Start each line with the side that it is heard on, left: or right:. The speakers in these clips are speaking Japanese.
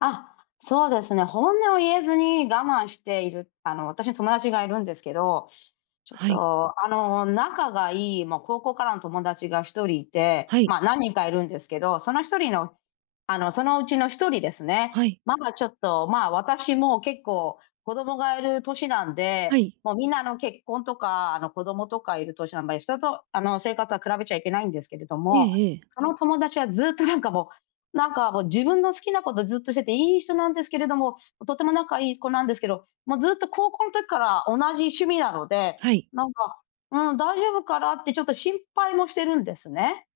left: あ、そうですね、本音を言えずに我慢している、あの、私の友達がいるんですけど、ちょっ
right: はい。
left: と、あの、仲がいい、ま、高校からの友達が1人いて、
right: はい。
left: ま、何人かいるんですけど、その1人のあの、そのうちの1人ですね。
right: はい。
left: まがちょっと、ま、私も結構、子供がいる年なん
right: は
left: で、
right: い。
left: もう、皆あの、結婚とか、あの、子供とかいる年あんまり人と、あの、生活は比べちゃいけないんですけれど
right: え
left: も、
right: えええ。
left: その友達はずっと、なんかもう、なんかもう、自分の好きなことをずっとしてて、いい人なんですけれども、とても仲いい子なんですけど、もうずっと、高校の時から同じ趣味なので、
right: はい。
left: なんか、うん、大丈夫かなってちょっと心配もしてるんですね。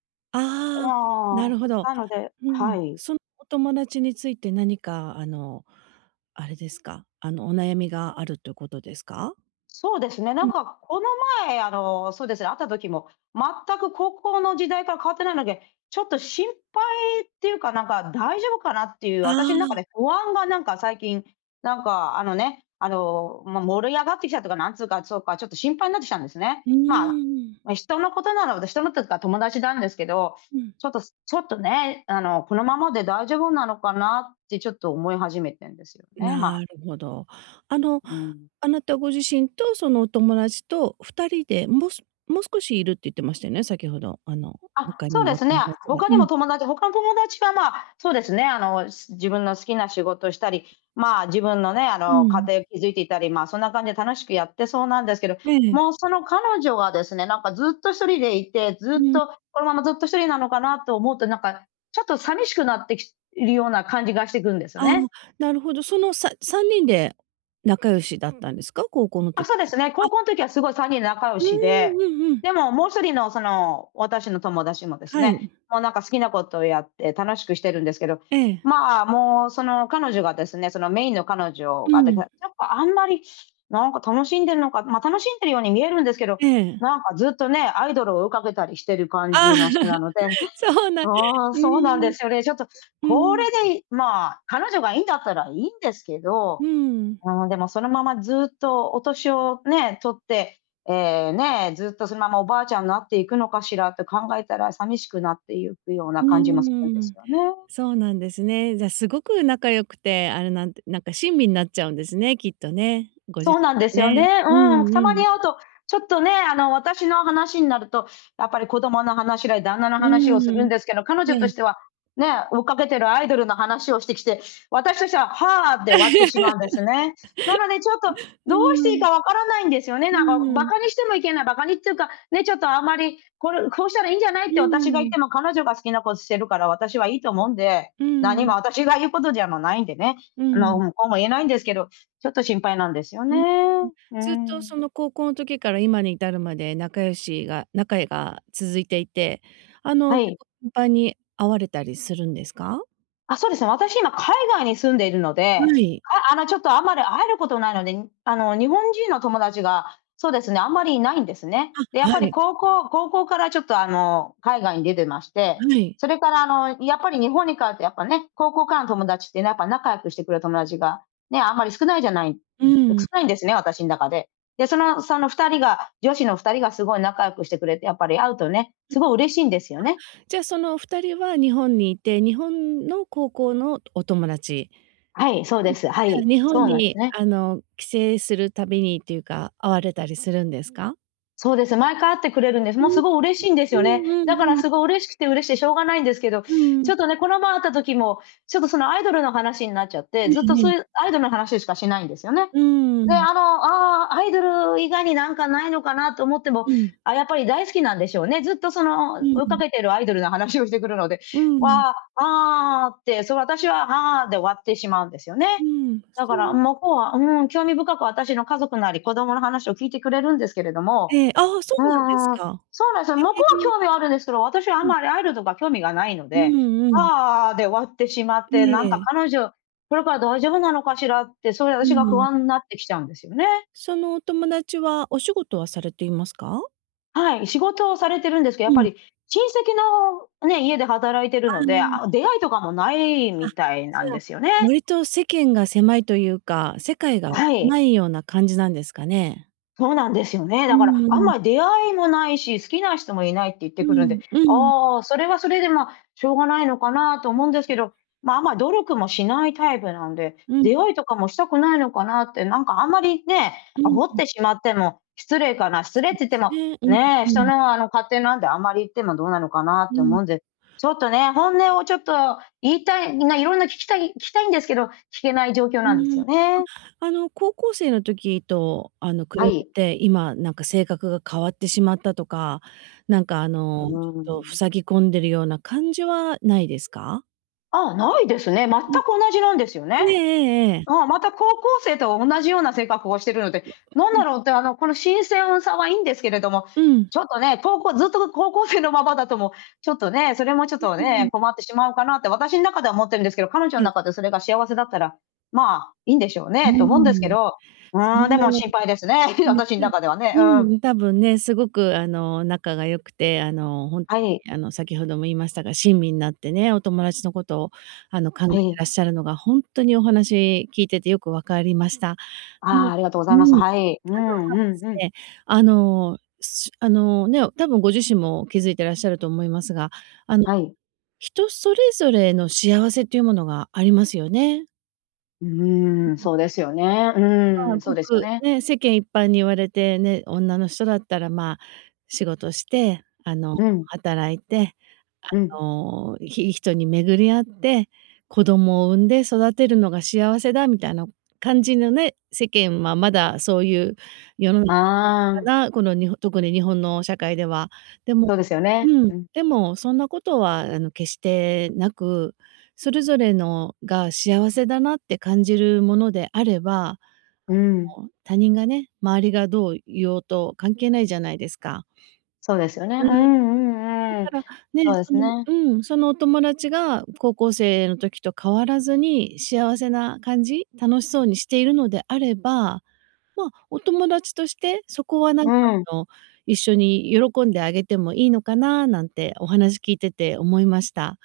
left: う
right: ああ、な
left: ああ、
right: るほど。
left: なので
right: う
left: は
right: ん。
left: い。
right: そのお友達について何かあの、あれですか？あの、お悩みがあるっということですか？
left: そうですね、な
right: う
left: ん
right: ん。
left: か、この前、あの、そうですね、会った時も、全く高校の時代から変わってないので、ちょっと心配っていうか、なんか、大丈夫かなっていう
right: あ
left: 私ん中
right: あ。
left: で不安が、なんか最近、なんか、あのね、あの、ま、盛り上がってきたっていうか、なんつうか、そうか、ちょっと心配になってきたんですね。
right: うー
left: まあ、
right: ん。
left: ま、人のことなので人のっていうか友達なんですけど、
right: うん。
left: ちょっとすちょっとね、あの、「このままで大丈夫なのかな」ってちょっと思い始めてんですよね、ま。
right: なるほど。あの、
left: うん。
right: あなたご自身と、そのお友達と2人で、もすもう少しいるって言ってましたよね、先ほど、あの、
left: あ、
right: 他に
left: そう
right: も
left: で
right: お
left: すね。
right: 友達が
left: 他
right: う
left: にも
right: ん。
left: 友達他の友達は、ま、そうですね、あの仕自分の好きな仕事したり、ま、自分のね、あ
right: う
left: の、家
right: ん。
left: 庭築いていたり、ま、そんな感じで楽しくやってそうなんですけど、
right: え
left: も
right: え。
left: う、その彼女はですね、なんかずっと、ひとりでいて、ず
right: う
left: っ
right: ん。
left: と、このままずっと、ひとりなのかなと思うとなんか、ちょっと寂しくなってきいるような感じがしてくんですよ
right: ああ、
left: ね。
right: なるほど。そのさ3人で仲良しだったんですか？高校の
left: あ、そ
right: 時
left: うで
right: か
left: す
right: ら、
left: ね、
right: あ
left: 高校の時はすごい3人仲良
right: うー
left: しで、
right: ん、うんうん。
left: でも、もう1人のその、私の友達もです
right: は
left: ね、
right: い。
left: もうなんか、好きなことをやって楽しくしてるんですけど、
right: ええ。
left: ま、もう、その彼女がですね、そのメインの彼女
right: う
left: がでが
right: ん。
left: やっぱ、あんまりなんか、楽しんでるのか、ま、楽しんでるように見えるんですけど、
right: ええ。
left: なんかずっとね、アイドルを追いかけたりしてる感
right: ああ、
left: じの人なので
right: そうなん
left: うーん、
right: う
left: そうなんで
right: ん。
left: すよね。ちょっと
right: う
left: これ
right: ん。
left: でいまあ、彼女がいいんだったらいいんですけど、
right: うーん。
left: うーん、でもそのまま、ずっとお年をね、取って、え、ね、ずっとそのまま、おばあちゃんなっていくのかしらって考えたら寂しくなっていくような
right: う
left: 感じもするん
right: ー
left: です
right: ん。
left: よね。
right: そうなんですね。じゃ、すごく仲良くて、あれなんてなんか、親身になっちゃうんですね、きっとね、ご自
left: そうなん
right: 身が
left: ですよ
right: ね。
left: ね、
right: う
left: うん、
right: ん
left: た
right: う
left: まに
right: ん。
left: 会うと、ちょっとね、あの、私の話になると、やっぱり、子供の話だ、旦那の
right: う
left: 話をする
right: ー
left: ん
right: ん、
left: ですけど、彼女
right: え
left: と
right: え。
left: しては、ね、追っかけてるアイドルの話をしてきて、私としては、「はあ」で終わってしまうんですね。なのでちょっと、
right: う
left: どうして
right: ー
left: いい
right: ん。
left: かわからないんですよね、
right: う
left: なんか、
right: ー
left: バ
right: ん。
left: カにしてもいけないバカにっていうか、ね、ちょっとあんまり、「これ、こうしたらいいんじゃない？」っ
right: う
left: て私が
right: ー
left: 言っ
right: ん。
left: ても、彼女が好きなことしてるから私はいいと思うんで、
right: うー
left: 何
right: ん。
left: も私が言うことじゃもないんでね、
right: う
left: あ
right: ー
left: の、
right: ん。
left: うん、こうも言えないんですけど、ちょっと心配なんですよ
right: う
left: ね。
right: んうん、
left: うー
right: ずっとそ
left: ん。
right: の高校の時から、今に至るまで仲良しが仲えが続いていて、あの、
left: は
right: 結
left: い。
right: 構、頻繁に会われたりするんですか？
left: あ、そうですね、私今海外に住んでいるので、
right: はい。
left: ああのちょっとあまり会えることないのであの日本人の友達がそうですね、あんまりいないんですね。で、やっ
right: あ、は
left: ぱり
right: い。
left: 高校高校からちょっとあの海外に出てまして。
right: はい。
left: それからあのやっぱり日本に帰るとやっぱね、高校からの友達ってなんか仲良くしてくれる友達がね、あんまり少ないじゃないん、
right: う
left: や、少
right: ん。
left: ないんですね、私の中で。で、そのその2人が女子の2人がすごい仲良くしてくれて、やっぱり会うとね、
right: うん。
left: すごい嬉しいんですよね。
right: あ、じゃあ、そのお二人は日本にいて、日本の高校のお友達。
left: はい、そう
right: う
left: で
right: ん。じ
left: す、は
right: ゃあ、
left: い、
right: 日本
left: そうなんです
right: に、
left: ね。
right: あの、帰省するたびにっていうか、会われたりするんですか？
left: そうです、毎回会ってくれるんです。
right: う
left: もう
right: ん
left: す
right: ん、
left: ごい嬉しいんです
right: う
left: よ
right: ん
left: ね。
right: う
left: だから
right: んうん。
left: すごい嬉しくて嬉しくてしょうがないんですけど、
right: うー
left: ち
right: ん。
left: ょっとね、この前会った時もちょっとそのアイドルの話になっちゃっ
right: え
left: て、ずっと
right: え
left: そ
right: え
left: う
right: え。
left: いうアイドルの話しかしないんですよね。
right: うー
left: で、
right: ん。
left: あの、ああ、アイドル以外になんかないのかなと思っても、
right: うん。
left: あ、やっぱり大好きなんでしょうね。ずっとそ
right: う
left: の
right: ん
left: 追い
right: う
left: か
right: ん。
left: けてるアイドルの話をしてくるので、
right: うん。
left: わあ、ああって、そう。私は、はあで終わってしまうんですよね。
right: う
left: だから
right: ん。
left: 向こうは、うん、興味深く私の家族なり、子供の話を聞いてくれるんですけれども。
right: ええ、ああ、そ
left: うん
right: うなんです
left: うんうん。
right: か。
left: そうなんですよ。向こうは
right: へえ。
left: 興味はあるんですけど、私はあ
right: う
left: ん
right: ん。
left: まりアイルドが興味がないの
right: う
left: で、
right: んうん。
left: ああ、で終わってしまって、なんか
right: ええ。
left: 彼女これから大丈夫なのかしらって、そいで
right: うー
left: 私が不
right: ん。
left: 安になってきちゃうんですよね。
right: そのお友達は、お仕事はされていますか？
left: はい、仕事をされてるんですけど、やっ
right: う
left: ぱ
right: ん。
left: り、親戚のね、家で働いてる
right: あ、
left: の
right: う
left: で、
right: ー
left: あ、
right: ん。
left: 出会いとかもない
right: あ、
left: み
right: じ
left: たいなん
right: ゃあ、
left: ですよね。
right: 割と世間が狭いというか、世界が
left: はい。
right: 狭いような感じなんですかね？
left: そうなんですよね。
right: う
left: だから
right: んう
left: 「あん
right: ん。
left: まり出会いもないし、好きな人もいない」って言って
right: う
left: くるんで、
right: んうん。
left: ああ、それはそれで、ま、しょうがないのかなと
right: うん
left: 思うんです
right: うん。
left: けど。ま、あんま努力もしないタイプなんで、
right: うん。
left: 出会いとかもしたくないのかなって、なんか、あんまり、ね、
right: うん
left: 煽っ
right: うん。
left: てしまっても失礼かな失礼っ
right: そ
left: て
right: うで
left: 言って
right: す
left: も、
right: ね。う
left: ね、
right: んう
left: 人
right: ん。
left: の、あの、勝手なんであんまり言ってもどうなのかなっ
right: う
left: て思
right: ん。
left: うんで。ちょっとね、本音をちょっと言いたい、みんないろんな聞きたい聞きたいんですけど、聞けない状況
right: う
left: なんです
right: ー
left: よ
right: ん。
left: ね。
right: ま、あの、高校生の時と、あの、比
left: は
right: べ
left: い。
right: て今なんか性格が変わってしまったとか、なんか、あ
left: う
right: の、ち
left: ー
right: ょっと
left: ん。
right: 塞ぎ込んでるような感じはないですか？
left: ああ、ないですね、全く
right: うん。
left: 同じなんですよ
right: え
left: ね。
right: ええ。
left: うん、また高校生と同じような性格をしてるので、
right: う
left: なんだ
right: ん。
left: ろうって、あの、この新鮮はさはいいんですけれども、
right: うん。
left: ちょっとね、こうこずっと、の、高校生のままだと、も、ちょっとね、それもちょっと
right: う、う、うん。
left: ね、困ってしまうかなって私の中では思ってるんですけど、彼女
right: は
left: の
right: い。
left: 中でそれが幸せだったら、まあ、いいんでしょう
right: うー
left: ね、と思うんですけ
right: ん。
left: ど。う
right: そ
left: ーん、でも心配ですね。
right: うです
left: 私の中では ね、
right: う
left: うん。
right: ん、多分ね、すごく、あの、仲が良くて、あの、ほんと
left: はい。
right: に、あの、先ほども言いましたが、親身になってね、お友達のことを、あの、考え
left: は
right: て
left: い。
right: らっしゃるのがほんっとにお話聞いててよく分かりました。うん、
left: あ、ありがとうご
right: う
left: ざい
right: ん、
left: ます。
right: ただで
left: はい、うーん、うん
right: す
left: うん。
right: ね、あのあのね、多分ご自身も気づいてらっしゃると思いますが、あの、
left: はい。
right: 人それぞれの幸せっていうものがありますよね。
left: う
right: う
left: ーん、
right: んうん。
left: そうですよね。う
right: ま
left: ー
right: あ、
left: ん。そう
right: ご
left: ですよ
right: く
left: ね。
right: ね、世間一般に言われてね、女の人だったらまあ、仕事して、あの
left: うん。
right: 働いて、
left: うん。
right: あの、いいい人に巡り合って、子供を産んで育てるのが幸せだみたいな感じのね、世間はまだそういう世の中にあ
left: あ
right: る
left: あ。
right: のかな。この、にほ特に日本の社会では。でも
left: そうですよね、
right: うん。
left: うん。
right: でもそんなことはあの、決してなく、それぞれのが、幸せだなって感じるものであれば、あ
left: うん。
right: の、他人がね、周りがどう言おうと関係ないじゃないですか。
left: そうですよね。う
right: うん。だ
left: んうんう
right: か
left: ん。
right: ら、ね、
left: そうで
right: そ
left: す
right: の
left: ね。
right: うん。そのお友達が、高校生の時と変わらずに幸せな感じ。楽しそうにしているのであれば、まあ、お友達として、そこはなん
left: う
right: か
left: ん。
right: あの、一緒に喜んであげてもいいのかななんてお話聞いてて思いました。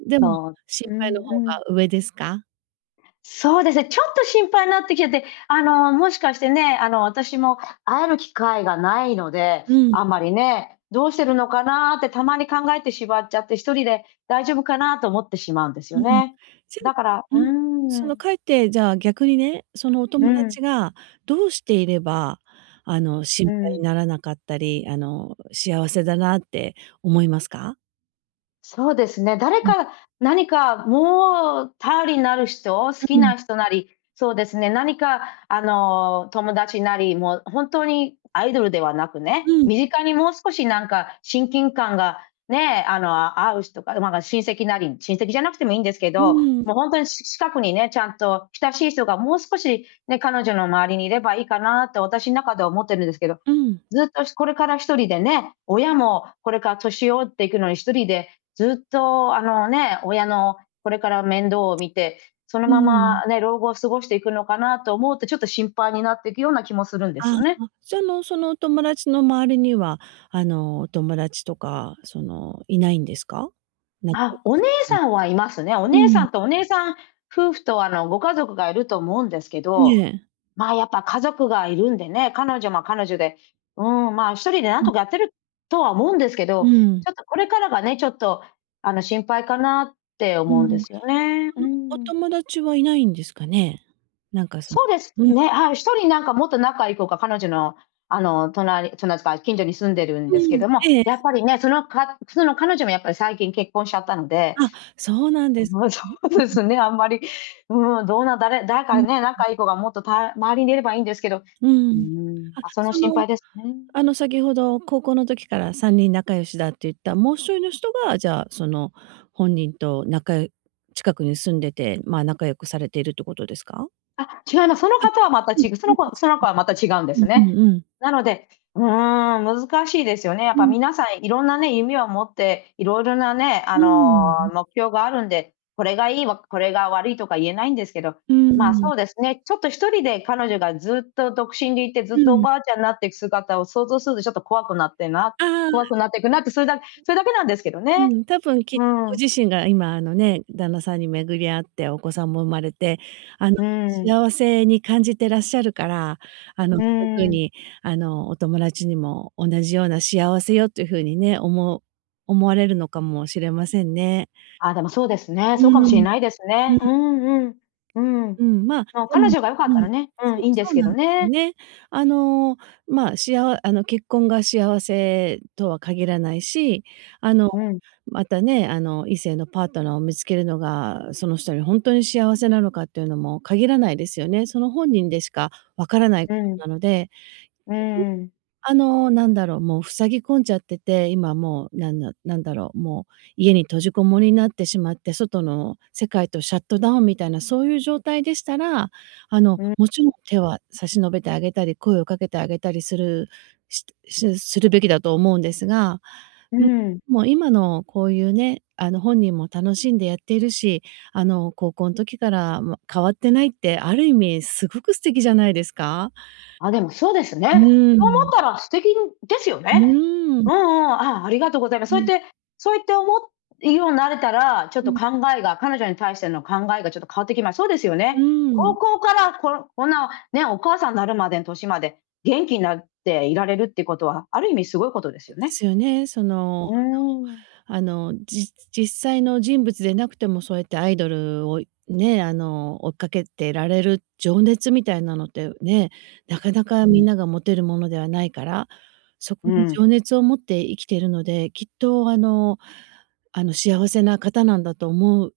right: でも、
left: そう、
right: 心
left: う
right: 配の
left: ん
right: 方
left: うん。
right: が上ですか？
left: そうですね、ちょっと心配になってきちゃって。あの、もしかしてね、あの、私も会える機会がないので、
right: うん。
left: あまりね。どうしてるのかなってたまに考えてしまっちゃって、1人で大丈夫かなと思ってしまうんですよ
right: うん。
left: ね。
right: じゃ
left: だから
right: う
left: う
right: ん。その
left: ん。
right: かえって、じゃあ逆にね、そのお
left: う
right: 友
left: ん。
right: 達がどうしていれば、あの、心
left: う
right: 配に
left: ん。
right: ならなかったり、あの、幸せだなって思いますか？
left: そうですね、誰
right: うん。
left: か何かもう頼りになる人、好き
right: うん。
left: な人なり、そうですね、何かあの友達なりもう本当にアイドルではなく
right: う
left: ね、
right: ん。
left: 身近にもう少しなんか親近感がね、あの合う人か、ま、なんか親戚なり、親戚じゃなくてもいいんですけ
right: う
left: ど、
right: ーん。
left: もう本当に、し近くにね、ちゃんと親しい人がもう少しね、彼女の周りにいればいいかなと私の中では思ってるんですけど、
right: うん。
left: ずっとしこれから1人でね、親もこれから年老いていくのに1人でずっとあのね、親のこれから面倒を見て、その
right: うー
left: ま
right: ん。
left: まね、老後を過ごしていくのかなと思うと、ちょっと心配になっていくような気もするんです
right: あ
left: よね。
right: あ、じゃのそのお友達の周りには、あのお友達とかそのいないんですか？仲良
left: あ、お
right: く
left: 姉
right: してる
left: さんはいますね。お
right: う
left: 姉さ
right: ん。
left: んとお姉さん夫婦とあのご家族がいると思うんですけ
right: え
left: ど、
right: え。
left: ま、やっぱ家族がいるんでね、彼女も彼女で、うーん、ま、1人でなん
right: う
left: と
right: ん。
left: かやってるとは思うんですけ
right: う
left: ど、
right: ん。
left: ちょっとこれからがね、ちょっと、あの心配かなって
right: う
left: 思う
right: ん。
left: んですよね。う
right: そのお
left: ん。
right: 友達はいないんですかね。なんかその
left: そうです
right: うん。
left: ね、ああ、1人なんかもっと仲いい子が彼女のあの隣隣つか近所に住んでるんですけ
right: うん。
left: ども、
right: ええ。
left: やっぱりね、そのかその彼女もやっぱり最近結婚しちゃったので
right: あ、そうなんです
left: もうそうで
right: んんん。
left: すね、あんまり、うん、どうなだれ誰
right: うん
left: かね、
right: うん。
left: 仲いい子がもっとた周りにいればいいんですけど、う
right: う
left: ー
right: ん。
left: ん。
right: あ、
left: ま、その
right: そ
left: 心
right: の
left: 配ですね。
right: あの先ほど高校の時から3人仲良しだって言ったもう1人の人が、じゃあその本人と仲近くに住んでて、ま、仲良くされているってことですか？
left: あ、違います。その
right: あ、
left: 方はまた
right: うん。
left: 違うその子その子はまた違
right: [unintelligible]
left: うんで
right: う
left: す
right: んう
left: ね。
right: んうん。
left: なので、うーん、難しいですよね。やっ
right: う
left: ぱ
right: ん。
left: 皆さんいろんなね、夢を持っていろいろなね、あ
right: うーん。う
left: の
right: ん。
left: 目標があるんで、これがいい、これが悪いとか言えないんですけど。
right: うー
left: ま、
right: ん。
left: そうですね、ちょっと1人で彼女がずっと独身でいてず
right: う
left: っとお
right: ん。
left: ばあちゃんになっていく姿を想像するとちょっと怖くなってな
right: あ
left: 怖
right: あ。
left: くなっていくなって、それだけそれだけなんですけど
right: う
left: ね。
right: ん、多分、きっ
left: うー
right: ご
left: ん。
right: 自身が今あのね、旦那さんに巡り合ってお子さんも生まれて、あの
left: うーん。
right: 幸せに感じてらっしゃるから、あの
left: うー
right: そういう風
left: ん。
right: にあのお友達にも同じような幸せをっていう風にね、おも思われるのかもしれませんね。
left: あ、でもそうですね、
right: う
left: そう
right: ー
left: かもしれ
right: ん。
left: ないです
right: う
left: ね。う
right: ん。
left: んうん。うん。
right: うん。ま、
left: ま、
right: で
left: 彼
right: も
left: 女が良かっ
right: う
left: た
right: ん、
left: らね、うん、
right: そう
left: いいんで
right: そ
left: す
right: う
left: け
right: なん
left: ど
right: ですよ
left: ね。
right: ね。あの、ま、しあわあの、結婚が幸せとは限らないし、あの、
left: うん。
right: またね、あの異性のパートナーを見つけるのがその人にほんとに幸せなのかっていうのも限らないですよね。その本人でしか分からない
left: う
right: こ
left: ん。
right: となので、
left: うー
right: 逆に、
left: ん。
right: あの何だろう、もう塞ぎ込んじゃってて、今もうなんだなんだろう、もう家に閉じこもりになってしまって、外の世界とシャットダウンみたいなそういう状態でしたら、あの
left: うん。
right: もちろん手は差し伸べてあげたり、声をかけてあげたりするしするべきだと思うんですが、
left: うー
right: うん、
left: ん。
right: もう今のこういうね、あの本人も楽しんでやっているし、あの高校の時から、ま、変わってないって、ある意味すごく素敵じゃないですか？
left: あ、でもそうです
right: う
left: ね。
right: ー
left: そう思っ
right: ん。
left: たら素敵ですよ
right: う
left: ね。
right: ーん。
left: うんうん。あ、ありがとうございます。そ
right: う
left: ういっ
right: ん。
left: てそういって思うようになれたら、ちょっ
right: う
left: と
right: ん。
left: 考えが彼女に対しての考えがちょっと変わってきます。そうですよ
right: う
left: ね。
right: ー
left: 高
right: ん。
left: 校から、こんこんなね、お母さんになるまでの年まで元気なっていられるっていうことはある意味すごいことです
right: え、
left: よ
right: で
left: ね。
right: すよね。その
left: うーん。
right: あのあの、じ実際の人物でなくてもそうやってアイドルをね、あの追っかけてられる情熱みたいなのってね、なかなか
left: う
right: みん
left: ん。
right: なが持てるものではないから、そ
left: う
right: こに
left: ーん。
right: 情熱を持って生きているので、きっとあのあの幸せな方なんだと思う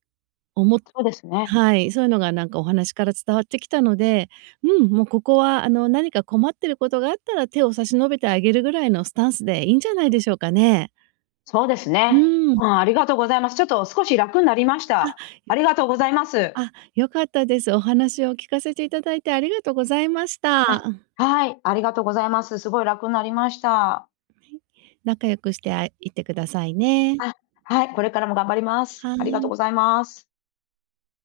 right: 思っ
left: そうですね。
right: はい、そういうのがなんかお話から伝わってきたので、うん、もうここはあの何か困ってることがあったら手を差し伸べてあげるぐらいのスタンスでいいんじゃないでしょうかね。
left: そうです
right: う
left: ね。
right: ーん。
left: うん、ありがとうございます。ちょっと少し楽になりました。ありがとうございます。
right: あ、あ、良かったです。お話を聞かせていただいてありがとうございまし
left: あ、
right: た。
left: はい、ありがとうございます。すごい楽になりました。
right: はい。仲良くしてあいてくださいね。
left: あ、はい、これからも頑張ります。
right: は
left: ありがとう
right: い。
left: ございます。